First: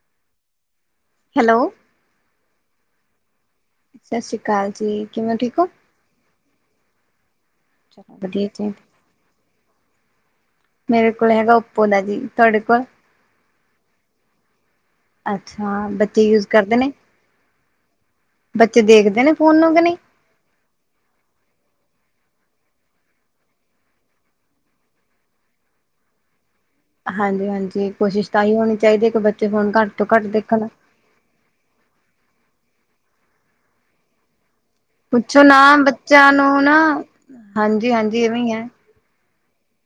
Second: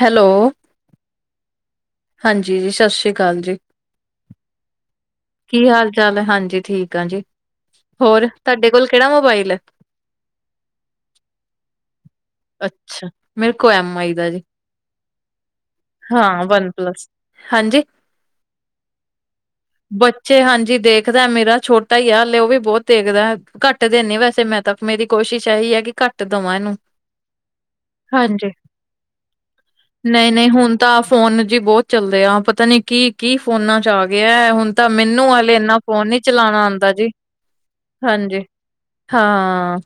Hello? Hello? ਹਾਂਜੀ ਜੀ ਸਤਿ ਸ੍ਰੀ ਅਕਾਲ ਜੀ। ਸਤਿ ਸ੍ਰੀ ਅਕਾਲ ਜੀ ਕਿਵੇਂ ਹੋ ਠੀਕ ਹੋ? ਚੱਲ ਹਾਂਜੀ। ਠੀਕ ਆ ਜੀ। ਹੋਰ ਵਧੀਆ ਤੁਹਾਡੇ ਜੀ। ਕੋਲ ਕਿਹੜਾ ਮੋਬਾਇਲ ਹੈ। ਮੇਰੇ ਕੋਲ ਹੈਗਾ ਉਪੋ ਦਾ ਜੀ। ਤੁਹਾਡੇ ਕੋਲ ਅੱਛਾ! ਮੇਰੇ ਕੋਲ ਐਮ ਆਈ ਦਾ ਜੀ। ਅੱਛਾ। ਬੱਚੇ ਹਾਂ ਯੂਜ ਵਨ ਕਰਦੇ ਨੇ। ਪਲੱਸ ਹਾਂਜੀ। ਬੱਚੇ ਦੇਖਦੇ ਨੇ ਫੋਨ ਨੂੰ ਕਿ ਨਹੀਂ? ਤੇ ਹਾਂਜੀ ਦੇਖਦਾ ਮੇਰਾ ਛੋਟਾ ਹੀ ਆ ਹਲੇ ਉਹ ਵੀ ਬਹੁਤ ਦੇਖਦਾ। ਘੱਟ ਦੇਨੇ ਵੈਸੇ ਮੈਂ ਤਾਂ ਮੇਰੀ ਕੋਸ਼ਿਸ਼ ਇਹੀ ਹੈ ਕਿ ਘੱਟ ਦਵਾਂ ਇਹਨੂੰ। ਹਾਂਜੀ ਹਾਂਜੀ ਕੋਸ਼ਿਸ਼ ਹਾਂਜੀ ਤਾਂਹੀ ਹੋਣੀ ਚਾਹੀਦੀ ਹੈ ਕਿ ਬੱਚੇ ਫੋਣ ਘੱਟ ਤੋਂ ਘੱਟ ਨਹੀਂ ਨਹੀਂ ਦੇਖਣ। ਹੁਣ ਤਾਂ ਫੋਨ ਜੀ ਬਹੁਤ ਚੱਲਦੇ ਆ ਪਤਾ ਨੀ ਕੀ ਕੀ ਫੋਨਾਂ ਚ ਆ ਗਿਆ ਹੁਣ। ਤਾਂ ਮੈਨੂੰ ਪੁੱਛੋ ਹਲੇੇ ਨਾ ਇੰਨਾ ਫੋਨ ਨੀ ਬੱਚਿਆਂ ਨੂੰ ਚਲਾਣਾ ਨਾ ਆਉਂਦਾ ਜੀ ਹਾਂਜੀ ਇਵੇਂ ਹਾਂਜੀ। ਹੀ ਹੈ ਹਾਂ।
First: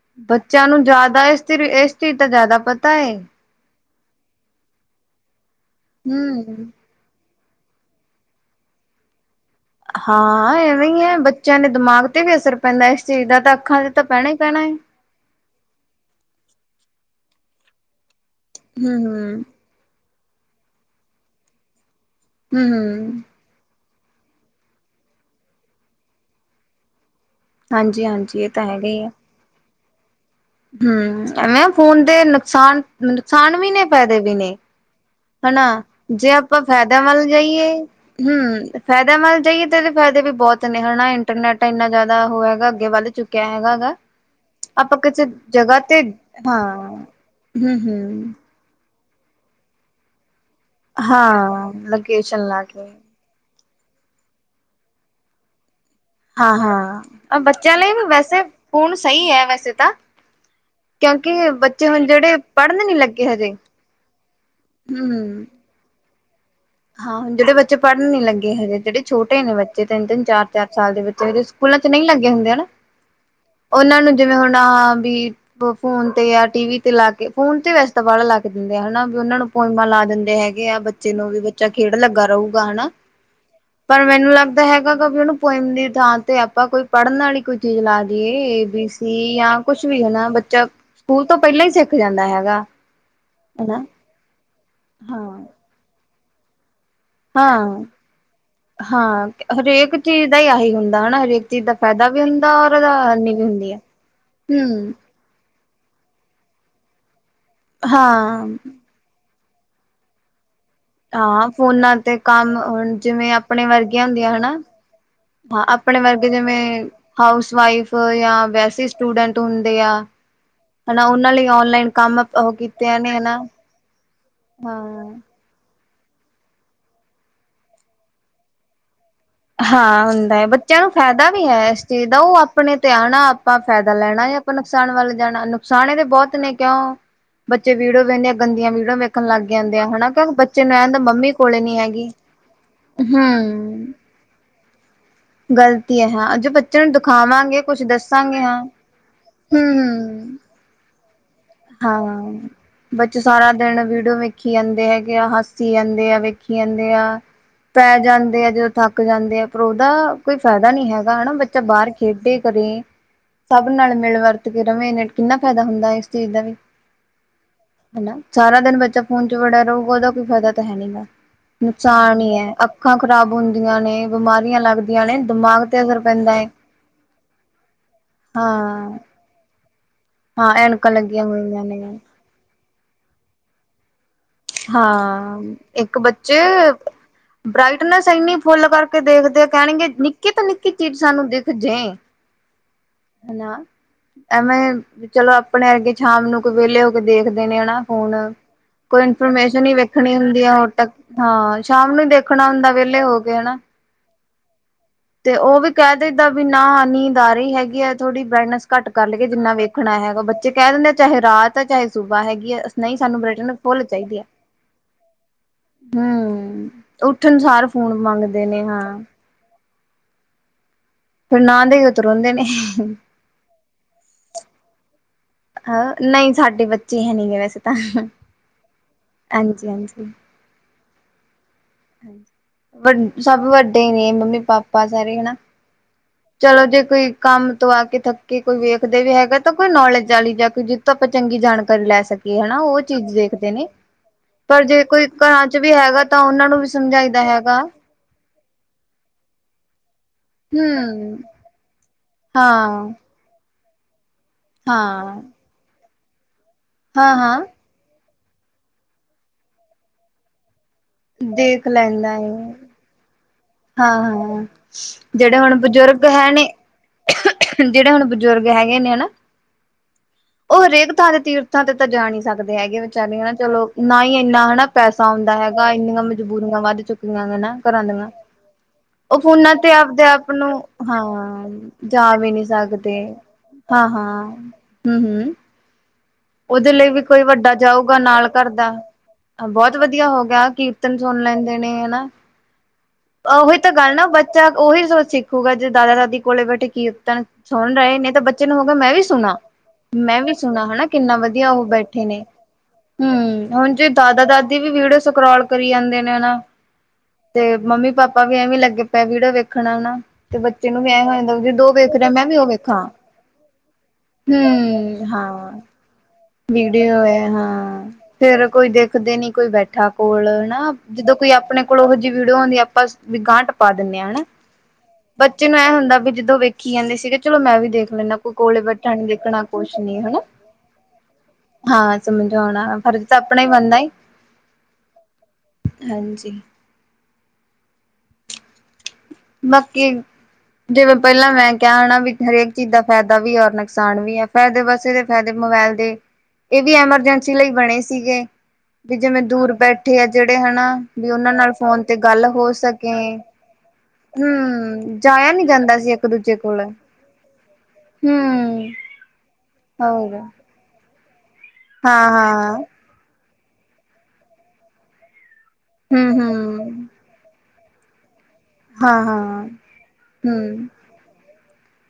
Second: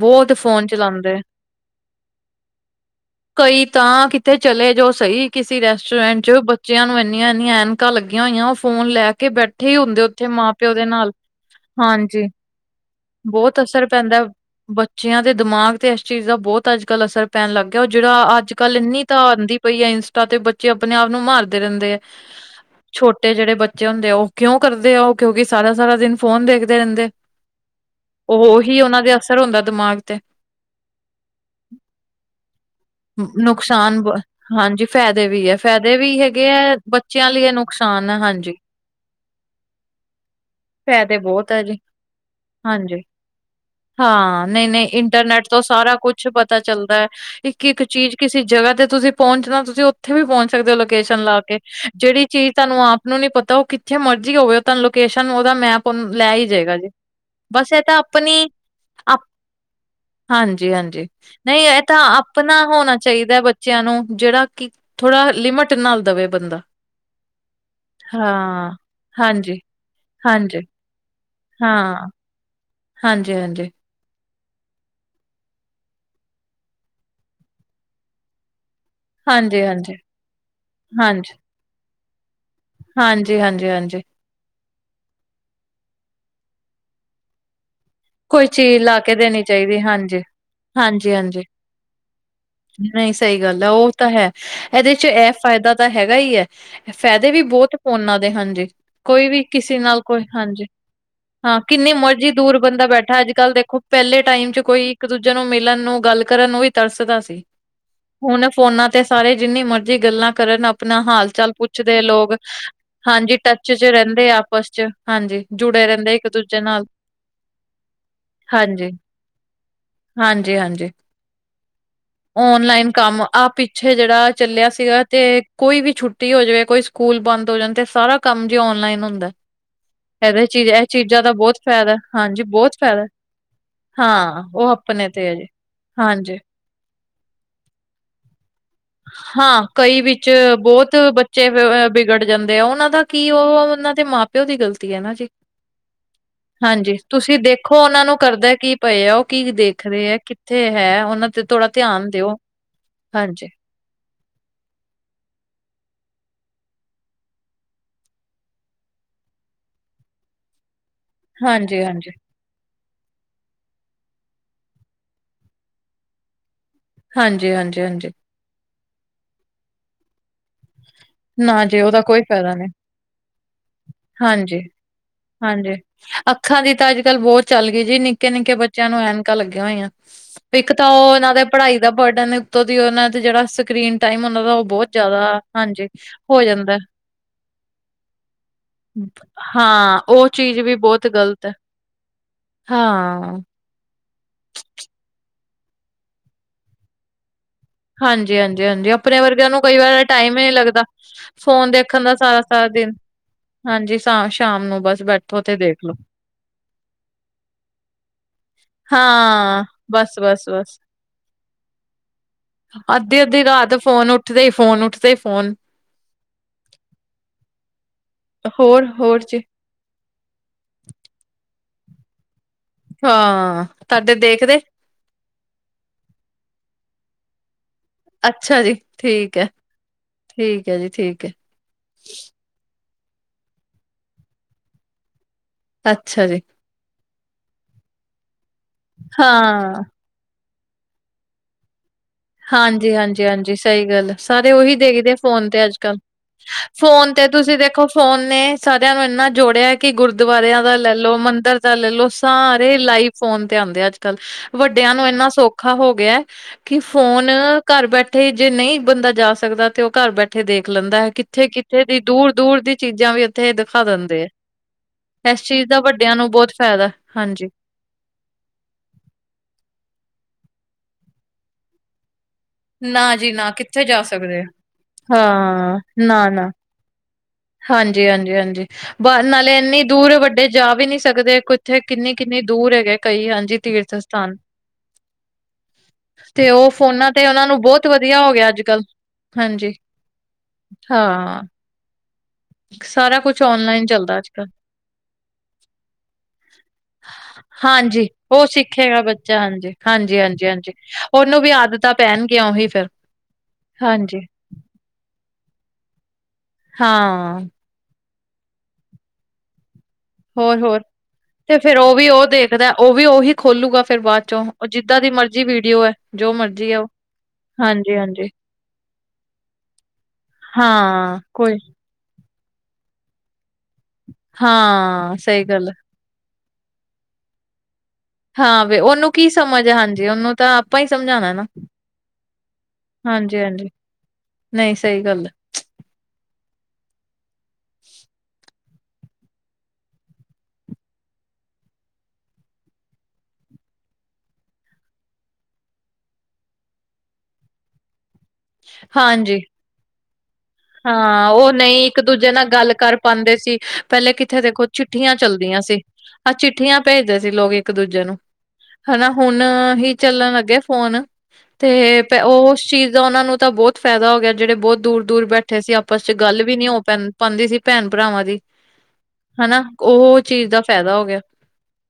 ਬਹੁਤ ਫੋਨ ਬੱਚਿਆਂ ਨੂੰ ਚਲਾਉਂਦੇ ਜ਼ਿਆਦਾ ਇਸਤਰੀ ਇਸ ਚੀਜ਼ ਤਾਂ ਜ਼ਿਆਦਾ ਪਤਾ ਏ। ਕਈ ਤਾਂ ਕਿੱਥੇ ਚਲੇ ਜੋ ਸਹੀ ਕਿਸੀ ਰੈਸਟੋਰੈਂਟ ਚ ਹਮ ਬੱਚਿਆਂ ਨੂੰ ਐ ਇਨੀਆਂ ਇਨੀਆਂ ਐਨਕਾਂ ਲੱਗੀਆਂ ਹੋਈਆਂ ਉਹ ਫੋਨ ਲੈ ਕੇ ਬੈਠ ਇਕੱਠੇ ਹੀ ਹੁੰਦੇ ਉੱਥੇ ਮਾਂ ਹਾਂ ਪਿਓ ਦੇ ਐਵੇਂ ਹੀ ਨਾਲ ਹੈ ਬੱਚਿਆਂ ਦੇ ਦਿਮਾਗ ਤੇ ਹਾਂਜੀ ਵੀ ਅਸਰ ਪੈਂਦਾ ਇਸ ਚੀਜ਼ ਦਾ ਤਾਂ ਬਹੁਤ ਅੱਖਾਂ ਅਸਰ ਤੇ ਤਾਂ ਪੈਂਦਾ ਪੈਣਾ ਹੀ ਪੈਣਾ ਹੈ ਬੱਚਿਆਂ ਦੇ ਦਿਮਾਗ ਤੇ ਇਸ ਚੀਜ਼ ਦਾ ਬਹੁਤ ਅੱਜ ਕੱਲ੍ਹ ਅਸਰ ਪੈਣ ਲੱਗ ਗਿਆ ਉਹ ਜਿਹੜਾ ਅੱਜ ਕੱਲ੍ਹ ਇੰਨੀ ਹਮ ਤਾਂ ਹਮ ਆਦੀ ਈ ਇੰਸਟਾ ਤੇ ਬੱਚੇ ਆਪਣੇ ਆਪ ਨੂੰ ਮਾਰਦੇ ਰਹਿੰਦੇ ਆ ਹਮ ਹਮ ਛੋਟੇ ਜਿਹੜੇ ਬੱਚੇ ਬੱਚੇ ਹੁੰਦੇ ਆ ਉਹ ਕਿਉਂ ਕਰਦੇ ਆ ਉਹ ਕਿਉਂਕਿ ਸਾਰਾ ਸਾਰਾ ਦਿਨ ਫੋਨ ਦੇਖਦੇ ਰਹਿੰਦੇ। ਹਾਂਜੀ-ਹਾਂਜੀ ਇਹ ਤਾਂ ਉਹੀ ਉਹਨਾਂ ਦੇ ਅਸਰ ਹੁੰਦਾ ਦਿਮਾਗ ਤੇ। ਹਮ ਐਵੇਂ ਫੋਨ ਦੇ ਨੁਕਸਾਨ ਨੁਕਸਾਨ ਵੀ ਨੇ ਫੈਇਦੇ ਵੀ ਨੇ। ਹਾਂਜੀ ਫਾਇਦੇ ਵੀ ਹੈ ਹਨਾ ਫਾਇਦੇ ਵੀ ਜੇ ਹੈਗੇ ਆਪਾਂ ਹੈ ਫਾਇਦਾ ਵੱਲ ਬੱਚਿਆਂ ਲਈ ਇਹ ਜਾਈਏ ਨੁਕਸਾਨ ਹੈ ਹਾਂਜੀ ਹਮ ਫਾਇਦਾ ਵਲ ਜਾਈਏ ਤੇ ਇਹਦੇ ਫਾਇਦੇ ਵੀ ਬਹੁਤ ਨੇ ਹਨਾ ਫਾਇਦੇ ਬਹੁਤ ਆ ਇੰਟਰਨੈਟ ਜੀ ਇੰਨਾ ਜ਼ਿਆਦਾ ਉਹ ਹੈਗਾ ਅੱਗੇ ਹਾਂਜੀ ਵੱਧ ਚੁੱਕਿਆ ਹੈਗਾ ਗਾ। ਹਾਂ ਨਹੀਂ ਨਹੀਂ ਆਪਾਂ ਕਿਸੇ ਇੰਟਰਨੈਟ ਤੋਂ ਜਗ੍ਹਾ ਸਾਰਾ ਤੇ ਕੁੱਛ ਹਾਂ ਪਤਾ ਚੱਲਦਾ ਹੈ ਇੱਕ ਇੱਕ ਚੀਜ਼ ਹੂੰ-ਹੂੰ ਕਿਸੇ ਜਗ੍ਹਾ ਤੇ ਤੁਸੀਂ ਪਹੁੰਚਣਾ ਤੁਸੀਂ ਉੱਥੇ ਵੀ ਪਹੁੰਚ ਸਕਦੇ ਹੋ ਲੋਕੇਸ਼ਨ ਲਾ ਕੇ ਹਾਂ ਜਿਹੜੀ ਲੋਕੇਸ਼ਨ ਚੀਜ਼ ਲਾ ਤੁਹਾਨੂੰ ਕੇ ਆਪ ਨੂੰ ਨੀ ਪਤਾ ਉਹ ਕਿੱਥੇ ਜੇ ਮਰਜ਼ੀ ਹੋਵੇ ਤੁ ਲੋਕੇਸ਼ਨ ਉਹਦਾ ਮੈਪ ਲੈ ਹੀ ਜਾਏਗਾ ਜੀ ਹਾਂ-ਹਾਂ ਬਸ ਬੱਚਿਆਂ ਇਹ ਲਈ ਤਾਂ ਵੀ ਵੈਸੇ ਆਪਣੀ ਫੋਨ ਸਹੀ ਹੈ ਵੈਸੇ ਤਾਂ ਹਾਂਜੀ ਹਾਂਜੀ ਕਿਉਂਕਿ ਨਹੀਂ ਇਹ ਬੱਚੇ ਤਾਂ ਹੁਣ ਜਿਹੜੇ ਆਪਣਾ ਪੜ੍ਹਨ ਨੀ ਹੋਣਾ ਲੱਗੇ ਚਾਹੀਦਾ ਹਜੇ ਬੱਚਿਆਂ ਨੂੰ ਜਿਹੜਾ ਕਿ ਥੋੜਾ ਹੂੰ ਲਿਮਿਟ ਨਾਲ ਦਵੇ ਬੰਦਾ। ਹਾਂ ਹੁਣ ਜਿਹੜੇ ਬੱਚੇ ਪੜ੍ਹਨ ਨੀ ਲੱਗੇ ਹਾਂ, ਹਜੇ ਜਿਹੜੇ ਛੋਟੇ ਨੇ ਹਾਂਜੀ। ਬੱਚੇ ਤਿੰਨ ਤਿੰਨ ਚਾਰ ਹਾਂਜੀ, ਚਾਰ ਸਾਲ ਦੇ ਬੱਚੇ ਦੇ ਪੂਲਾਂ ਚ ਨਹੀਂ ਲੱਗੇ ਹੁੰਦੇ ਨਾ ਹਾਂਜੀ ਹਾਂਜੀ। ਉਹਨਾਂ ਨੂੰ ਜਿਵੇਂ ਹੁਣ ਆ ਵੀ ਫੋਨ ਤੇ ਯਾ ਟੀ ਵੀ ਤੇ ਲਾ ਕੇ ਫੋਨ ਤੇ ਵੈਸ ਤਾਂ ਬਾਹਡਾ ਲਾ ਕੇ ਦਿੰਦੇ ਆ ਹਨਾ? ਵੀ ਉਹਨਾਂ ਨੂੰ ਪੋਇਮਾ ਹਾਂਜੀ-ਹਾਂਜੀ, ਲਾ ਦਿੰਦੇ ਹੈਗੇ ਆ ਬੱਚੇ ਨੂੰ ਹਾਂਜੀ, ਵੀ ਬੱਚਾ ਖੇਡ ਲੱਗਾ ਰਹੂਗਾ। ਹਨਾ ਹਾਂਜੀ-ਹਾਂਜੀ, ਹਾਂਜੀ। ਪਰ ਮੈਨੂੰ ਲੱਗਦਾ ਹੈਗਾ ਵੀ ਉਹਨੂੰ ਪੋਇਮ ਦੀ ਥਾਂ ਤੇ ਆਪਾਂ ਕੋਈ ਪੜ੍ਹਨ ਵਾਲੀ ਕੋਈ ਚੀਜ਼ ਲਾ ਜ ਕੋਈ ਏ ਚੀਜ਼ ਬੀ ਲਾ ਕੇ ਸੀ ਦੇਣੀ ਜਾਂ ਚਾਹੀਦੀ ਕੁਛ ਵੀ ਹਾਂਜੀ, ਹਨਾ ਬੱਚਾ ਹਾਂਜੀ, ਸਕੂਲ ਤੋਂ ਹਾਂਜੀ। ਪਹਿਲਾਂ ਹੀ ਸਿੱਖ ਜਾਂਦਾ ਹੈਗਾ। ਨਹੀਂ, ਸਈ ਗੱਲ ਐ। ਹਨਾ ਉਹ ਤਾਂ ਹੈ ਇਹਦੇ ਚ ਹਾਂ ਇਹ ਫਾਇਦਾ ਤਾਂ ਹੈਗਾ ਹੀ ਏ। ਫਾਇਦੇ ਵੀ ਬਹੁਤ ਹਾਂ ਫੋਨਾਂ ਦੇ ਹਾਂਜੀ, ਹਾਂ ਕੋਈ ਵੀ ਕਿਸੇ ਹਰੇਕ ਨਾਲ ਕੋਈ ਚੀਜ਼ ਦਾ ਹੀ ਹਾਂਜੀ ਆਹੀ ਹੁੰਦਾ ਹਨਾ ਹਰੇਕ ਹਾਂ, ਚੀਜ਼ ਦਾ ਕਿੰਨੀ ਫਾਇਦਾ ਵੀ ਮਰਜ਼ੀ ਹੁੰਦਾ ਦੂਰ ਔਰ ਬੰਦਾ ਉਹਦਾ ਬੈਠਾ ਹਾਨੀ ਵੀ ਅੱਜ-ਕੱਲ ਹੁੰਦੀ ਹੈ। ਦੇਖੋ, ਪੈਲੇ ਟਾਈਮ ਚ ਹੂੰ ਕੋਈ ਇੱਕ ਦੂਜੇ ਨੂੰ ਮਿਲਣ ਨੂੰ, ਗੱਲ ਕਰਨ ਨੂੰ ਵੀ ਤਰਸਦਾ ਸੀ ਹਾਂ ਹੁਣ ਫੋਨਾਂ ਤੇ ਸਾਰੇ ਜਿੰਨੀ ਮਰਜ਼ੀ ਗੱਲਾਂ ਕਰਨ ਆਪ ਆਪਣਾ ਹਾਲ ਹਾਂ ਚਾਲ ਫੋਨਾਂ ਪੁੱਛਦੇ ਤੇ ਲੋਗ, ਕੰਮ ਹੁਣ ਜਿਵੇਂ ਹਾਂਜੀ ਆਪਣੇ ਟੱਚ ਚ ਵਰਗੀਆਂ ਰੇਨਦੇ ਹੁੰਦੀਆਂ ਆ ਹਨਾ ਆਪਸ ਚ ਹਾਂਜੀ, ਹਾਂ ਜੁੜੇ ਆਪਣੇ ਰਹਿੰਦੇ ਇੱਕ ਵਰਗੇ ਦੂਜੇ ਜਿਵੇਂ ਨਾਲ ਹਾਊਸ ਵਾਈਫ ਯਾ ਵੈਸੇ ਈ ਹਾਂਜੀ, ਸਟੂਡੈਂਟ ਹੁੰਦੇ ਆ। ਹਾਂਜੀ ਹਾਂਜੀ ਹਨਾ ਉਹਨਾਂ ਲਈ ਔਨਲਾਈਨ ਕੰਮ ਉਹ ਓਨਲਾਈਨ ਕੀਤਿਆਂ ਨੇ ਕੰਮ ਹਨਾ ਆਹ ਪਿੱਛੇ ਜਿਹੜਾ ਚੱਲਿਆ ਸੀਗਾ ਹਾਂ ਤੇ ਕੋਈ ਵੀ ਛੁੱਟੀ ਹੋ ਜਾਵੇ, ਕੋਈ ਸਕੂਲ ਬੰਦ ਹੋ ਜਾਣ ਤੇ ਸਾਰਾ ਕੰਮ ਜ ਨਲਾਈਨ ਹੁੰਦਾ। ਹਾਂ ਹੁੰਦਾ ਇਹਦੇ ਹੈ ਚੀਜ਼ ਬੱਚਿਆਂ ਇਹ ਨੂੰ ਚੀਜ਼ਾਂ ਫਾਇਦਾ ਦਾ ਵੀ ਬਹੁਤ ਹੈ ਇਸ ਫਾਇਦਾ ਚੀਜ਼ ਦਊ ਹਾਂਜੀ ਬਹੁਤ ਆਪਣੇ ਤੇ ਫਾਇਦਾ ਆਉਣਾ ਆਪਾਂ ਫਾਇਦਾ ਲੈਣਾ ਹੈ ਹਾਂ ਆਪਾਂ ਉਹ ਨੁਕਸਾਨ ਆਪਣੇ ਵੱਲ ਤੇ ਹੈ ਜਾਣਾ ਜੀ। ਨੁਕਸਾਨ ਇਹ ਤੇ ਬਹੁਤ ਹਾਂਜੀ ਨੇ ਕਿਉਂ ਬੱਚੇ ਵਿਡੀਓ ਵਿਨੇ ਆ ਗੰਦੀਆਂ ਵੀਡੀਓ। ਵੇਖਣ ਲੱਗ ਹਾਂ, ਜਾਂਦੇ ਆ ਕਈ ਹਨਾ ਵਿੱਚ ਕਿਉਂ ਬੱਚੇ ਨੂੰ ਐ ਬੋਤ ਮੰਮੀ ਬੱਚੇ ਕੋਲੇ ਨੀ ਹੈਗੀ ਬੀਗੜ ਜਾਂਦੇ ਆ, ਉਨਾਂ ਦਾ ਕੀ ਹਮ ਉਹਨਾਂ ਦੇ ਮਾਂ-ਪਿ ਪਿਓ ਦੀ ਗ਼ਲਤੀ ਹੈਨਾ ਜੀ, ਗ਼ਲਤੀ ਹੈ ਹਾਂ ਜੇ ਬੱਚੇ ਨੂੰ ਹਾਂਜੀ, ਤੁਸੀਂ ਦਿਖਾਵਾਂਗੇ ਕੁਛ ਦੇਖੋ ਉਹਨਾ ਨੂੰ ਦੱਸਾਂਗੇ ਕਰਦਾ ਹਾਂ ਕਿ ਪਏ ਉਹ ਕੀ ਦੇਖ ਰਹੇ ਏ? ਹਮ ਕਿੱਥੇ ਹੈ? ਉਹਨਾਂ ਤੇ ਥੋੜਾ ਧਿਆਨ ਹਾਂ, ਦਿਓ ਬੱਚੇ ਹਾਂਜੀ, ਸਾਰਾ ਦਿਨ ਵੀਡੀਓ ਵੇਖ ਕੀ ਆਂਦੇ ਹੈਗੇ ਆ, ਹਸੀ ਆਂਦੇ ਆ, ਵੇਖੀ ਆਂਦੇ ਆ ਪੈ ਜਾਂਦੇ ਆ, ਜਦੋਂ ਥੱਕ ਜਾਂਦੇ ਆ ਪਰ ਉਦਾ ਕੋਈ ਫਾਇਦਾ ਨੀ ਹੈਗਾ ਹੈਨਾ ਬੱਚਾ ਹਾਂਜੀ, ਬਾਰ ਹਾਂਜੀ, ਖੇਡੇ। ਕਰੇ ਸਭ ਨਾਲ ਮਿਲ ਵਰਤ ਕੇ ਰਵੇ ਕਿੰਨਾ ਫਾਇਦਾ ਹੁੰਦਾ ਏ ਇਸ ਚੀਜ਼ ਦਾ ਵੀ। ਹਾਂਜੀ-ਹਾਂਜੀ-ਹਾਂਜੀ। ਹਨਾ ਸਾਰਾ ਦਿਨ ਬੱਚਾ ਫੋਨ ਚ ਵੜਿਆ ਰਓਗਾ ਉਦਾ ਕੋਈ ਫਾਇਦਾ ਤਾਂ ਹੈਨੀ ਗਾ। ਨਾ ਜੀ ਉਹਦਾ ਨੁਕਸਾਨ ਕੋਈ ਹੀ ਹੈ। ਫਾਇਦਾ ਨੀ। ਅੱਖਾਂ ਖ਼ਰਾਬ ਹੁੰਦੀਆਂ ਨੇ, ਬਿਮਾਰੀਆਂ ਹਾਂਜੀ, ਲੱਗਦੀਆਂ ਨੇ, ਦਿਮਾਗ ਹਾਂਜੀ। ਤੇ ਅਸਰ ਪੈਂਦਾ ਹੈ ਅੱਖਾਂ ਦੀ ਤਾਂ ਅੱਜ-ਕੱਲ੍ਹ ਬਹੁਤ ਚੱਲ ਗਈ ਜੀ ਨਿੱਕੇ-ਨਿੱਕੇ ਬੱਚਿਆਂ ਨੂੰ ਐਨਕਾਂ ਲੱਗੀਆਂ ਹੋਈਆਂ। ਹਾਂਂ, ਇੱਕ ਐਨ ਉਹਨਾਂ ਦੇ ਪੜ੍ਹਾਈ ਦਾ ਬਰਡਨ ਉੱਤੋਂ ਦੀ ਉਹਨਾਂ ਦੇ ਜਿਹੜਾ ਸਕਰੀਨ ਟਾਈਮ ਉਨਾਂ ਦਾ ਉ ਬਹੁਤ ਜ਼ਿਆਦਾ, ਹਾਂ ਹਾਂਜੀ। ਇੱਕ ਬੱਚੇ ਹੋ ਜਾਂਦਾ ਬਰਾਈਟਨੈਸ ਇੰਨੀ ਫੁੱਲ ਕਰਕੇ ਦੇਖਦੇ ਕਹਿਣਗੇ ਹਾਂ ਉਹ ਨਿੱਕੀ ਤੋਂ ਨਿੱਕੀ ਵੀ ਚੀਜ਼ ਬਹੁਤ ਸਾਨੂੰ ਗ਼ਲਤ ਦਿਖ ਹੈ ਜਾਏ। ਹਾਂ। ਐਵੇਂ ਚਲੋ ਆਪਣੇ ਅੱਗੇ ਸ਼ਾਮ ਨੂੰ ਕੋ ਵੇਲੇ ਹੋ ਕੇ ਦੇਖਦੇ ਨੇ ਹੈਨਾ। ਹਾਂਜੀ-ਹਾਂਜੀ। ਹਾਂਜੀ-ਹਾਂਜੀ, ਆਪਣੇ ਵਰਗਿਆਂ ਨੂੰ ਕਈ ਵਾਰ ਵੇਖਣੀ ਟਾਈਮ ਹੁੰਦੀ ਹੀ ਨੀ ਆ ਹੋਰ ਲੱਗਦਾ ਤੱਕ ਹਾਂ ਫੋਨ ਸ਼ਾਮ ਦੇਖਣ ਨੂੰ ਦਾ ਸਾਰਾ ਦੇਖਣਾ ਸਾਰਾ ਹੁੰਦਾ ਦਿਨ। ਵਿਹਲੇ ਹੋ ਕੇ ਹਨਾ ਹਾਂਜੀ। ਤਾਂ ਸ਼ਾਮ ਨੂੰ ਬਸ ਤੇ ਬੈਠੋ ਉਹ ਵੀ ਦੇਖਲੋ ਕਹਿ ਦਈਦਾ ਤੇ ਉਹ ਵੀ ਕਹਿ ਦਿੰਦਾ ਵੀ ਨਾ ਨੀਂਦ ਆ ਰਹੀ ਹੈਗੀ ਜਿੰਨਾ ਹਾਂ। ਵੇਖ ਰੱਖਣਾ ਹੈਗਾ। ਬਸ-ਬਸ, ਬੱਚੇ ਕਹਿ ਬਸ ਦਿੰਦੇ ਆ ਚਾਹੇ ਰਾਤ ਹੈ ਚਾਹੇ ਸੁਬਾਹ ਹੈਗੀ। ਹੈ ਨਹੀਂ ਸਾਨੂੰ ਅੱਧੀ-ਅੱਧੀ ਬ੍ਰਟਨ ਰਾਤ ਫੁੱਲ ਫੋਨ ਉੱਠਦੇ ਹੀ, ਫੋਨ ਉੱਠਦੇ, ਫੋਨ ਹੂੰ, ਉੱਠਣੁਸਾਰ ਫੋਨ ਮੰਗਦੇ। ਨੇ ਹਾਂ ਹੋਰ-ਹੋਰ ਚੇ ਫਿਰ ਨਾਂ ਦਿਓ ਤੇ ਰੋਂਦੇ ਨੇ। ਹਾਂ, ਤੁਹਾਡੇ ਦੇਖਦੇ? ਹਾ, ਨਈ ਸਾਡੇ ਬੱਚੇ ਹੈਨੀਗੇ ਵੈਸੇ ਤਾਂ। ਅੱਛਾ ਜੀ। ਠੀਕ ਹੈ, ਹਾਂਜੀ ਠੀਕ ਹੈ ਜੀ, ਠੀਕ ਹੈ। ਵਡ ਸਭ ਵੱਡੇ ਹੀ ਨੇ ਮੰਮੀ ਪਾਪਾ ਸਾਰੇ ਹੈਨਾ। ਅੱਛਾ ਜੀ। ਚਲੋ ਜੇ ਕੋਈ ਕੰਮ ਤੋਂ ਆ ਕੇ ਥੱਕੇ ਕੋਈ ਵੇਖਦੇ ਵੀ ਹੈਗਾ ਤਾਂ ਕੋਈ ਹਾਂ ਨੌਲੇਜ ਚਲੀ ਜਾ ਕੋ ਜਿੱਤੋਂ ਆਪਾਂ ਚੰਗੀ ਜਾਣਕਾਰੀ ਲੈ ਸਕ ਹਾਂਜੀ-ਹਾਂਜੀ-ਹਾਂਜੀ, ਸਹੀ ਗੱਲ ਸਾਰੇ ਪਰ ਉਹੀ ਜੇ ਕੋਈ ਦੇਖਦੇ ਆ ਘਰਾਂ ਫੋਨ ਚ ਤੇ ਵੀ ਅੱਜ-ਕੱਲ। ਹੈਗਾ ਤਾਂ ਉਹਨਾਂ ਨੂੰ ਵੀ ਫੋਨ ਸਮਝਾਈਦਾ ਤੇ ਤੁਸੀਂ ਹੈਗਾ ਦੇਖੋ ਫੋਨ ਨੇ ਸਾਰਿਆਂ ਨੂੰ ਇੰਨਾ ਜੋੜਿਆ ਕਿ ਗੁਰਦੁਆਰਿਆਂ ਦਾ ਲੈ ਹਮ ਲਓ, ਮੰਦਿਰ ਦਾ ਲੈ ਲਓ ਹਾਂ ਸਾਰੇ ਲਾਈਵ ਫੋਨ ਤੇ ਆਉਂਦੇ ਆ ਅੱਜ-ਕੱਲ। ਵੱਡਿਆਂ ਨੂੰ ਹਾਂ ਇੰਨਾ ਸੌਖਾ ਹੋ ਗਿਆ ਕਿ ਹਾਂ ਫੋਨ ਹਾਂ ਘਰ ਬੈਠੇ ਹੀ ਜੇ ਨਹੀਂ ਬੰਦਾ ਜਾ ਸਕਦਾ, ਤੇ ਉਹ ਘਰ ਬੈਠੇ ਦੇਖ ਲੈਂਦਾ ਹੈ। ਦੇਖ ਕਿੱਥੇ-ਕਿੱਥੇ, ਦੀ ਦੂਰ-ਦੂਰ ਦੀ ਚੀਜ਼ਾਂ ਵੀ ਉੱਥੇ ਦਿਖਾ ਦਿੰਦੇ ਆ ਹਾਂ-ਹਾਂ, ਜਿਹੜੇ ਇਸ ਹੁਣ ਚੀਜ਼ ਦਾ ਬਜ਼ੁਰਗ ਵੱਡਿਆਂ ਹੈ ਨੂੰ ਬਹੁਤ ਨੇ ਫਾਇਦਾ ਹਾਂਜੀ। ਜਿਹੜੇ ਹੁਣ ਬਜ਼ੁਰਗ ਹੈਗੇ ਨੇਨਾ ਉਹ ਹਰੇਕ ਥਾਂ ਦੇ ਤੀਰਥਾਂ ਤੇ ਤਾਂ ਜਾਣ ਸਕਦੇ ਹੈਗੇ, ਨਾ ਵਿਚਾਰੇ ਜੀ ਹੈਨਾ ਨਾ ਚਲੋ ਕਿੱਥੇ ਜਾ ਨਾਹੀ ਸਕਦੇ। ਆ। ਇੰਨਾ ਹੈਨਾ ਪੈਸਾ ਆਉਂਦਾ ਹੈਗਾ, ਹਾਂ ਇੰਨੀਆਂ ਨਾ-ਨਾ ਮਜਬੂਰੀਆਂ ਵੱਧ ਚੁੱਕੀਆਂ। ਗਨਾਣਾ ਹਾਂਜੀ-ਹਾਂਜੀ-ਹਾਂਜੀ। ਬਾਹਰ ਨਾਲੇ ਤੇ ਇੰਨੀ ਆਪਦੇ ਦੂਰ ਆਪ ਵੱਡੇ ਨੂੰ ਜਾ ਵੀ ਨਹੀਂ ਸਕਦੇ ਹਾਂ ਉੱਥੇ ਕਿੰਨੀ-ਕਿੰਨੀ ਦੂਰ ਹੈਗੇ ਕਈ ਹਾਂਜੀ। ਤੀਰਥ ਹਾਂ-ਹਾਂ, ਸਥਾਨ ਹੂੰ-ਹੂੰ। ਤੇ ਉਹ ਉਦੇ ਲਈ ਵੀ ਫੋਨਾਂ ਕੋਈ ਤੇ ਉਹਨਾਂ ਵੱਡਾ ਨੂੰ ਬਹੁਤ ਜਾਊਗਾ ਵਧੀਆ ਨਾਲ ਹੋ ਗਿਆ ਘਰ ਦਾ ਅੱਜ-ਕੱਲ ਹਾਂਜੀ ਬਹੁਤ ਵਧੀਆ ਹੋ ਗਿਆ, ਕੀਰਤਨ ਸੁਣ ਹਾਂ। ਲੈਂਦੇ ਨੇ ਹਨਾ ਸਾਰਾ ਕੁਛ ਉਹੀ ਤਾਂ ਔਨਲਾਈਨ ਗੱਲ ਨਾ ਚੱਲਦਾ ਬੱਚਾ ਅੱਜ-ਕੱਲ ਉਹੀ ਸਿੱਖੂਗਾ, ਜੋ ਦਾਦਾ-ਦਾਦੀ ਕੋਲੇ ਬੈਠੇ ਕੀਰਤਨ ਸੁਣ ਰਹੇ ਹਾਂਜੀ ਨੇ ਤਾਂ ਬੱਚੇ ਉਹ ਨੂੰ ਹੋਗਾ ਮੈਂ ਵੀ ਸਿੱਖੇਗਾ ਸੁਣਾ, ਬੱਚਾ ਹਾਂਜੀ। ਮੈਂ ਵੀ ਸੁਣਾ, ਹਾਂਜੀ-ਹਾਂਜੀ-ਹਾਂਜੀ ਹੈਨਾ ਕਿੰਨਾ ਉਹਨੂੰ ਵਧੀਆ ਵੀ ਹੋ ਆਦਤਾਂ ਬੈਠੇ ਨੇ ਪੈਣਗੀਆਂ ਉਹੀ ਫਿਰ ਹੂੰ ਹੁਣ ਜੇ ਦਾਦਾ ਦਾ ਹਾਂਜੀ ਦਾਦੀ ਵੀ ਵੀਡੀਓ, ਸਕਰਾਲ ਕਰੀ ਜਾਂਦੇ ਨੇ ਹੁਣ ਹਾਂ ਤੇ ਮੰਮੀ ਪਾਪਾ ਆਪਾਂ ਵੀ ਐਵੇਂ ਲੱਗੇ ਪਏ ਵੀਡੀਓ ਵੇਖਣਾ ਹਨਾ। ਹੋਰ-ਹੋਰ ਤੇ ਫੇਰ ਉਹ ਵੀ ਉਹ ਦੇਖਦਾ, ਉਹ ਵੀ ਉਹੀ ਖੋਲੂਗਾ, ਫੇਰ ਬਾਅਦ ਚੋਂ ਉਹ ਜਿੱਦਾਂ ਹੂੰ ਦੀ ਮਰਜ਼ ਜੀ ਹਾਂ ਵੀਡੀਓ ਹੈ। ਜੋ ਮਰਜ਼ੀ ਹੈ ਉਹ ਵੀਡੀਓ ਐ ਹਾਂ। ਹਾਂਜੀ ਹਾਂਜੀ ਫੇਰ ਕੋਈ ਦੇਖਦੇ, ਨੀ ਕੋਈ ਬੈਠਾ ਕੋਲ ਹਨਾ, ਜਦੋਂ ਕੋਈ ਆਪਣੇ ਕੋਲ ਉਹ ਵੀਡੀਓ ਹੁੰਂਦੀ ਆਪਾਂ ਵੀ ਗਹਾ ਪਾ ਦਿੰਦੇ ਹਾਂ ਹਨਾ, ਹਾਂ ਸਹੀ ਬੱਚੇ ਨੂੰ ਇਹ ਗੱਲ ਹੈ ਹੁੰਦਾ ਵੀ ਜਦੋਂ ਵੇਖ ਕੀ ਕਹਿੰਦੇ ਸੀਗੇ, ਚਲੋ ਮੈਂ ਵੀ ਦੇਖ ਲੈਂਦਾ। ਕੋਈ ਕੋਲੇ ਹਾਂ ਵੀ ਬੈਠਾ ਨੀ ਉਹਨੂੰ ਕੀ ਦੇਖਣਾ ਸਮਝ ਹੈ, ਕੁਛ ਨੀ ਹਾਂਜੀ ਹਨਾ ਉਹਨੂੰ ਤਾਂ ਆਪਾਂ ਹੀ ਸਮਝਾਉਣਾ ਨਾ। ਹਾਂ ਸਮਝਾਣਾ ਫਰਜ਼ ਤਾਂ ਆਪਣਾ ਹਾਂਜੀ ਹੀ ਹਾਂਜੀ ਬਣਦਾ ਨਹੀਂ ਸਹੀ ਗੱਲ ਹੈ ਹਾਂਜੀ। ਬਾਕੀ ਜਿਵੇਂ ਪਹਿਲਾਂ ਮੈਂ ਕਿਹਾ ਹਣਾ ਵੀ ਹਰੇਕ, ਚੀਜ਼ ਦਾ ਫਾਇਦਾ ਵੀ ਔਰ ਨੁਕਸਾਨ ਵੀ ਹੈ ਫਾਇਦੇ ਵਸੇ ਕਦੇ ਮੋਬਾਇਲ ਦੇ ਇਹ ਵੀ ਐਮਰਜੈਂਸੀ ਲਈ ਬਣੇ ਸੀਗੇ। ਵੀ ਜਿਵੇਂ ਹਾਂਜੀ ਦੂਰ ਬੈਠੇ ਆ ਜਿਹੜੇ ਹਨਾ। ਵੀ ਹਾਂ ਉਹਨਾਂ ਉਹ ਨਾਲ ਫੋਨ ਨਹੀਂ, ਤੇ ਇੱਕ ਦੂਜੇ ਨਾਲ ਹੋ ਗੱਲ ਸਕੇ ਕਰ ਪਾਦੇ ਸੀ। ਪਹਿਲੇ ਕਿੱਥੇ ਦੇਖੋ ਹਮ ਚਿੱਠੀਆਂ ਜਾਇਆ ਨੀ ਚੱਲਦੀਆਂ ਜਾਂਦਾ ਸੀ, ਇੱਕ ਆਹ ਦੂਜੇ ਕੋਲ ਚਿੱਠੀਆਂ ਭੇਜਦੇ ਸੀ, ਲੋਕ ਇੱਕ ਦੂਜੇ ਨੂੰ ਹਮ ਹਨਾ, ਹੁਣ ਹੀ ਹੋਰ ਚੱਲਣ ਲੱਗੇ ਫੋਨ। ਹਾਂ ਤੇ ਉਹ ਹਾਂ ਉਸ ਚੀਜ਼ ਦਾ ਉਹਨਾਂ ਨੂੰ ਤਾਂ ਬਹੁਤ ਫ਼ਾਇਦਾ ਹੋ ਗਿਆ, ਜਿਹੜੇ ਬਹੁਤ ਦੂਰ ਦੂਰ ਬੈਠ ਬਠੇ ਸੀ ਆਪਸ ਚ ਹਮ ਗੱਲ ਵੀ ਨੀ ਹੋ ਹਮ ਪੈ ਪਾਦੀ ਸੀ, ਭੈਣ ਭਰਾਵਾਂ ਦੀ ਹਾਂ ਹਾਂ ਹਨਾ, ਉਹ ਚੀਜ਼ ਦਾ ਫਾਇਦਾ ਹੋ ਗਿਆ।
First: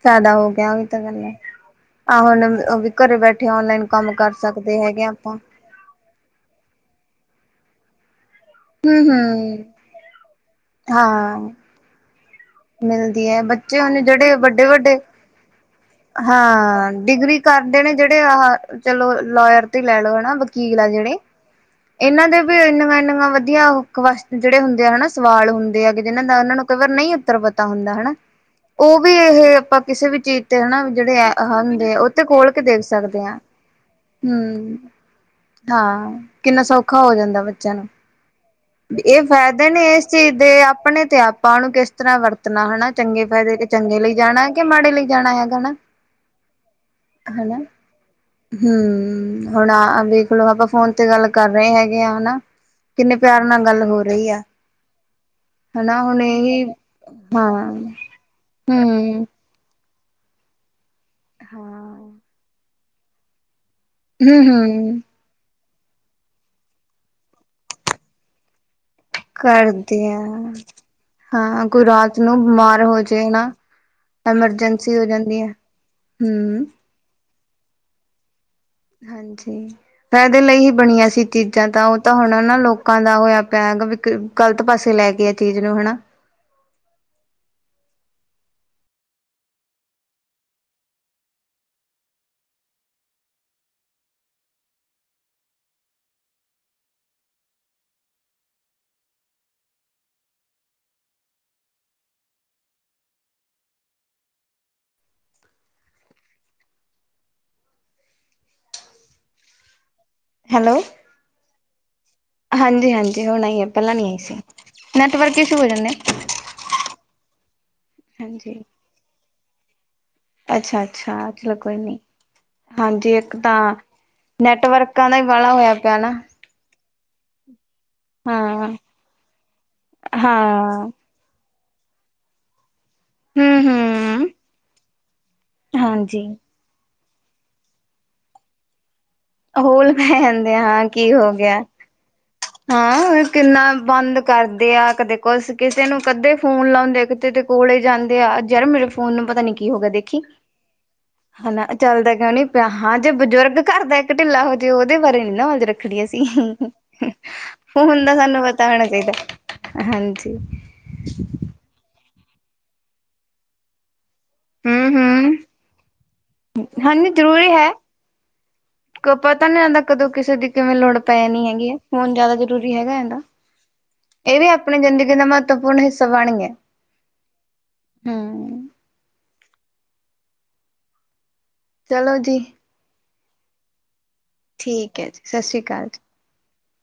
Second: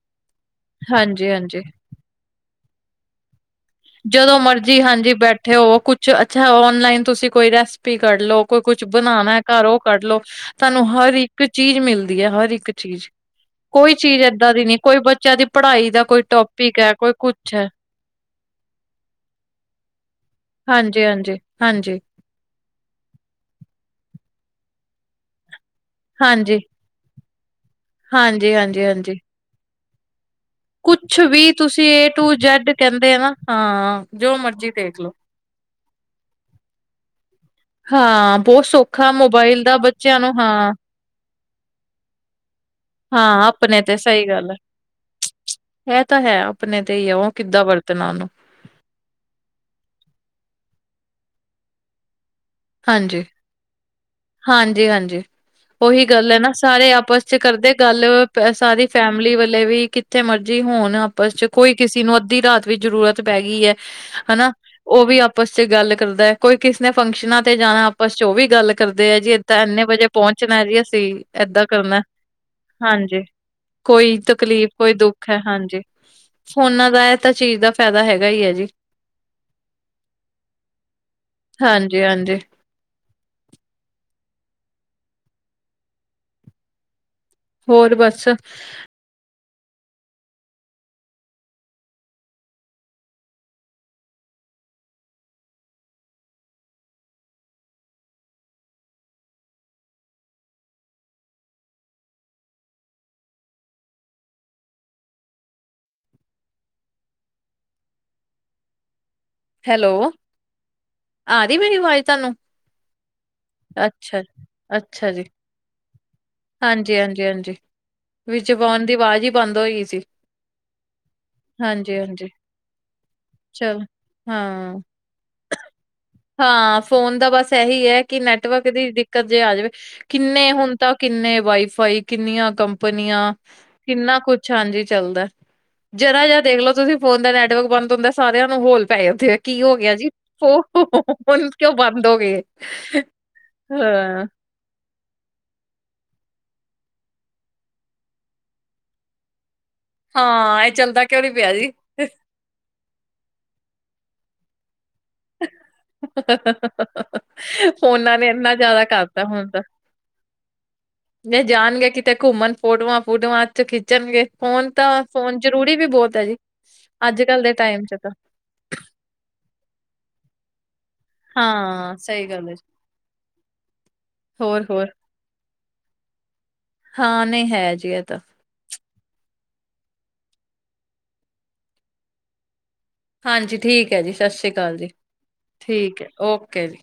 ਜ਼ਿਆਦਾ ਹੋ ਗਿਆ, ਉਹ ਵੀ ਤਾਂ ਗੱਲ ਹੈ, ਹਾਂਜੀ-ਹਾਂਜੀ ਆਹੋ ਹੁਣ ਉਹ ਵੀ ਘਰੇ ਬੈਠੇ ਔਨਲਾਈਨ ਕੰਮ ਕਰ ਸਕਦੇ, ਹੈਗੇ ਆ ਆਪਾਂ ਉਹ ਕੁਛ ਅੱਛਾ ਔਨਲਾਈਨ, ਤੁਸੀਂ ਕੋਈ ਰੈਸਪੀ ਕਰਲੋ, ਕੋਈ ਕੁਛ ਹਮ ਬਣਾਉਣਾ ਹਮ ਘਰ ਉਹ ਕਰ ਲਓ ਸਹਾਨੂੰ ਹਰ ਇੱਕ ਹਾਂ ਚੀਜ਼ ਮਿਲਦੀ ਹੈ, ਹਰ ਇੱਕ ਚੀਜ਼ ਮਿਲਦੀ ਹੈ ਬੱਚੇ ਕੋਈ ਹੁਣ ਚੀਜ਼ ਜਿਹੜੇ ਏਦਾਂ ਵੱਡੇ ਦੀ ਨਹੀਂ ਕੋਈ ਵੱਡੇ ਬ ਬੱਚਿਆਂ ਦੀ ਪੜ੍ਹਾਈ ਦਾ ਕੋਈ ਟੋਪਿਕ ਹਾਂ ਹੈ ਕੋਈ ਡਿਗਰੀ ਕੁਛ ਹੈ ਕਰਦੇ ਨੇ, ਜਿਹੜੇ ਆਹ ਚਲੋ ਲੋਅਰ ਤੇ ਲੈ ਲਓ ਹਨਾ। ਵਕੀਲ ਐ ਜਿਹੜੇ ਹਾਂਜੀ-ਹਾਂਜੀ, ਹਾਂਜੀ, ਇਹਨਾਂ ਦੇ ਵੀ ਇੰਨੀਆਂ ਇੰਨ ਵਧੀਆ ਜਿਹੜੇ ਹੁੰਦੇ ਆ ਹਨਾ, ਸਵਾਲ ਹੁੰਦੇ ਆ ਕਿ ਜਿਹਨਾਂ ਦਾ ਉਹਨਾਂ ਹਾਂਜੀ, ਨੂੰ ਕਈ ਵਾਰ ਨਹੀਂ ਉੱਤਰ ਪਤਾ ਹੁੰਦਾ ਹਨਾ, ਹਾਂਜੀ, ਹਾਂਜੀ, ਉਹ ਹਾਂਜੀ। ਵੀ ਇਹ ਆਪਾਂ ਕਿਸੇ ਵੀ ਚੀਜ਼ ਤੇ ਹਨਾ, ਜਿਹੜੇ ਕੁਛ ਆ ਵੀ ਤੁਸੀਂ ਹੁੰਦੇ ਏ ਉਹ ਤੇ ਟੂ ਖੋਲ ਕੇ ਜੈਡ ਦੇਖ ਕਹਿੰਦੇ ਸਕਦੇ ਨਾ ਆ ਹਾਂ ਜੋ ਮਰਜ਼ੀ ਹੂੰ। ਦੇਖ ਲੋ। ਹਾਂ ਕਿੰਨਾ ਸੌਖਾ ਹੋ ਜਾਂਦਾ, ਬੱਚਿਆਂ ਨੂੰ ਹਾਂ ਬਹੁਤ ਸੌਖਾ ਇਹ ਮੋਬਾਇਲ ਫਾਇਦੇ ਦਾ ਨੇ ਇਸ ਬੱਚਿਆਂ ਨੂੰ ਚੀਜ਼ ਦੇ ਹਾਂ ਆਪਣੇ ਤੇ ਆਪਾਂ ਨੂੰ ਕਿਸ ਤਰ੍ਹਾਂ ਵਰਤਣਾ ਹਨਾ, ਚੰਗੇ ਹਾਂ ਫਾਇਦੇ ਤੇ ਆਪਣੇ ਚੰਗੇ ਲਈ ਸਹੀ ਜਾਣਾ, ਗੱਲ ਹੈ। ਕਿ ਮਾੜੇ ਲਈ ਜਾਣਾ ਹੈਗਾ ਨਾ [inaudible] ਇਹ ਤਾਂ ਹੈ ਆਪਣੇ ਤੇ ਹੀ ਹੈ ਉਹ ਕਿੱਦਾਂ ਵਰਤਣਾ ਉਹਨੂੰ ਹੂੰ ਹੁਣ ਵੇਖ ਲੋ ਆਪਾਂ ਫੋਨ ਤੇ ਗੱਲ ਕਰ ਰਹੇ ਹੈਗੇ ਆ ਹਨਾ। ਕਿੰਨੇ ਹਾਂਜੀ- ਪਿਆਰ ਨਾਲ ਗੱਲ ਹੋ ਰਹੀ ਆ ਹਾਂਜੀ -ਹਾਂਜੀ ਹਨਾ ਉਹੀ ਹੁਣ ਗੱਲ ਹੈ ਨਾ ਇਹੀ ਸਾਰੇ ਆਪਸ 'ਚ ਹਾਂ ਕਰਦੇ ਗੱਲ ਸਾਰੀ ਹਮ ਫੈਮਿਲੀ ਵ ਲੇ ਵੀ ਕਿੱਥੇ ਮਰਜ਼ੀ ਹੋਣ, ਆਪਸ ਚ ਕੋਈ ਹਾਂ ਕਿਸੇ ਨੂੰ ਅੱਧੀ ਰਾਤ ਵੀ ਜਰੂਰਤ ਪੈ ਗਈ ਹੈ। ਹਮ ਹਨਾ ਹਮ ਉਹ ਵੀ ਆਪਸ ਚ ਗੱਲ ਕਰਦਾ ਹੈ, ਕੋਈ ਕਿਸੇ ਨੇ ਫੰਕਸ਼ਨਾਂ ਜਾਣਾ ਆਪਸ ਚ ਉਹ ਵੀ ਗੱਲ ਕਰਦੇ ਆ ਜੀ ਏਦਾਂ ਇੰਨੇ ਕਰਦੇ ਵਜੇ ਆ ਪਹੁੰਚਣਾ ਜੀ, ਅਸੀਂ ਏਦਾਂ ਹਾਂ ਕੋਈ ਕਰਨਾ ਰਾਤ ਨੂੰ ਬਿਮਾਰ ਹੋ ਹਾਂਜੀ। ਜਾਏ ਨਾ ਕੋਈ ਤਕਲੀਫ਼ ਕੋਈ ਐਮਰਜੈਂਸੀ ਹੋ ਦੁੱਖ ਹੈ, ਜਾਂਦੀ ਹਾਂਜੀ ਹਮ ਫੋਨਾਂ ਦਾ ਤਾਂ ਚੀਜ਼ ਦਾ ਫਾਇਦਾ ਹੈਗਾ ਹੀ ਹੈ ਜੀ, ਹਾਂਜੀ ਫੇਰ ਇਹਦੇ ਲਈ ਹੀ ਬਣੀਆਂ ਸੀ, ਚੀਜ਼ਾਂ ਤਾਂ ਉਹ ਤਾਂ ਹੁਣ ਹਾਂਜੀ-ਹਾਂਜੀ, ਨਾ ਲੋਕ ਲੋਕਾਂ ਦਾ ਹੋਇਆ ਪਿਆ ਹੈ, ਵੀ ਗ਼ਲਤ ਪਾਸੇ ਲੈ ਕੇ ਆ ਚੀਜ਼ ਨੂੰ ਹਨਾ। ਹੋਰ ਬਸ ਹੈਲੋ। ਹੈਲੋ ਆ ਰਹੀ ਮੇਰੀ ਆਵਾਜ਼ ਤੁਹਾਨੂੰ ਹਾਂਜੀ- ਹਾਂਜੀ ਹੁਣ ਆਈ ਹੈ ਪਹਿਲਾਂ ਨੀ ਆਈ ਅੱਛਾ, ਸੀ ਨੈਟਵਰਕ ਇਸੂ ਹੋ ਜਾਂਦੇ। ਹਾਂਜੀ-ਹਾਂਜੀ-ਹਾਂਜੀ-ਹਾਂਜੀ ਵਿਚ ਵਾਉਣ ਦੀ ਆਵਾਜ਼ ਹੀ ਬੰਦ ਹੋਈ ਸੀ। ਅੱਛਾ- ਅੱਛਾ ਚਲੋ ਕੋਈ ਨੀ ਹਾਂਜੀ-ਹਾਂਜੀ, ਹਾਂਜੀ ਇੱਕ ਤਾਂ ਚਲੋ। ਹਾਂ, ਨੈਟਵਰਕਾਂ ਦਾ ਹੀ ਬਾੜਾ ਹੋਇਆ ਪਿਆ ਨਾ। ਹਾਂ ਫੋਨ ਦਾ ਬਸ ਇਹੀ ਹੈ ਕਿ ਨੈਟਵਰਕ ਹਾਂ। ਦੀ ਦਿੱਕਤ ਜੇ ਆ ਜਾਵੇ ਕਿੰਨੇ ਹੁਣ ਹਾਂ ਤੱਕ ਕਿੰਨੇ ਵਾਈਫਾਈ ਕਿੰਨੀਆਂ ਕੰਪ ਕੰਨੀਆਂ ਕਿੰਨਾ ਹੂੰ-ਹੂੰ ਕੁਛ ਹਾਂਜੀ ਚੱਲਦਾ ਜਰਾ ਹਾਂਜੀ। ਜਿਹਾ ਦੇਖਲੋ ਤੁਸੀਂ ਫੋਨ ਦਾ ਨੈਟਵਰਕ ਬੰਦ ਹੁੰਦਾ ਸਾਰਿਆਂ ਨੂੰ ਹੋਲ ਪਏ ਉੱਥੇ ਕੀ ਹੋ ਹੋਲ ਗਿਆ ਜੀ ਪੈ [inaudible] ਜਾਂਦੇ ਆ ਹਾਂ ਕੀ ਹੋ ਹੁਣ ਗਿਆ। ਕਿਉਂ ਬੰਦ ਹੋ ਗਏ ਹਾਂ ਕਿੰਨਾ ਬੰਦ ਹਾਂ। ਕਰਦੇ ਆ ਕਦੇ ਕਿਸੇ ਨੂੰ ਕਦੇ ਫੋਨ ਲਾਉਂਦੇ ਆ ਕਿਤੇ ਕੋਲੇ ਜਾਂਦੇ ਆ ਯਾਰ ਮੇਰੇ ਫੋਨ ਨੂੰ ਪਤਾ ਨੀ ਕੀ ਹੋ ਗਿਆ ਦੇਖ ਹਾਂ ਇਹ ਚੱਲਦਾ ਕਿਉਂ ਨਹੀਂ ਪਿਆ ਹਨਾ ਜੀ ਚੱਲਦਾ ਕਿਉਂ ਨਹੀਂ ਪਿਆ ਹਾਂ ਜੇ ਬਜ਼ੁਰਗ ਘਰ ਦਾ ਇੱਕ ਢਿੱਲਾ ਹੋ। ਤੇ ਉਹਦੇ ਬਾਰੇ ਨੀ ਨਾ ਉਜ਼ ਰੱਖਣੀ ਅਸੀ [inaudible] ਫੋਨ ਦਾ ਫੋਨਾਂ ਨੇ ਸਾਨੂੰ ਇੰਨਾ ਪਤਾ ਜ਼ਿਆਦਾ ਹੋਣਾ ਚਾਹੀਦਾ ਕਰਤਾ ਹੁਣ ਤਾਂ ਹਾਂਜੀ। ਜਾਣਗੇ ਕਿਤੇ ਘੁੰਮਣ ਫੋਟੋਆਂ ਫੂਟੋਆਂ ਚੋਂ ਖਿੱਚਣਗੇ। ਫੋਨ ਤਾਂ ਹੂੰ-ਹੂੰ ਫੋਨ ਜ਼ਰੂਰੀ ਵੀ ਬਹੁਤ ਹੈ ਜੀ ਹਾਂਜੀ ਅੱਜ ਕੱਲ ਜ਼ਰੂਰੀ ਦੇ ਹੈ। ਟਾਈਮ 'ਚ ਤਾਂ ਪਤਾ ਨੀ ਇਹਦਾ ਕਦੋਂ ਕਿਸੇ ਦੀ ਕਿਵੇਂ ਲੋੜ ਪੈ ਨੀ ਹੈਗੀ ਹੈ ਹਾਂ ਹੁਨ ਸਹੀ ਜ਼ਿਆਦਾ ਗੱਲ ਹੈ ਜੀ। ਜ਼ਰੂਰੀ ਹੈਗਾ ਇਹਦਾ ਇਹ ਵੀ ਹੋਰ ਆਪਣੀ ਹੋਰ ਜ਼ਿੰਦਗੀ ਦਾ ਮਹੱਤਵਪੂਰਨ ਹਿੱਸਾ ਬਣ ਗਿਆ। ਹਾਂ ਨਹੀਂ ਹੈ ਜੀ ਇਹ ਤਾਂ ਹੂੰ। ਚਲੋ ਜੀ। ਹਾਂਜੀ ਠੀਕ ਹੈ ਜੀ ਸਤਿ ਸ਼੍ਰੀ ਅਕਾਲ ਜੀ ਠੀਕ ਹੈ ਸਤਿ ਸ਼੍ਰੀ ਅਕਾਲ ਜੀ। ਠੀਕ ਹੈ ਓਕੇ ਜੀ।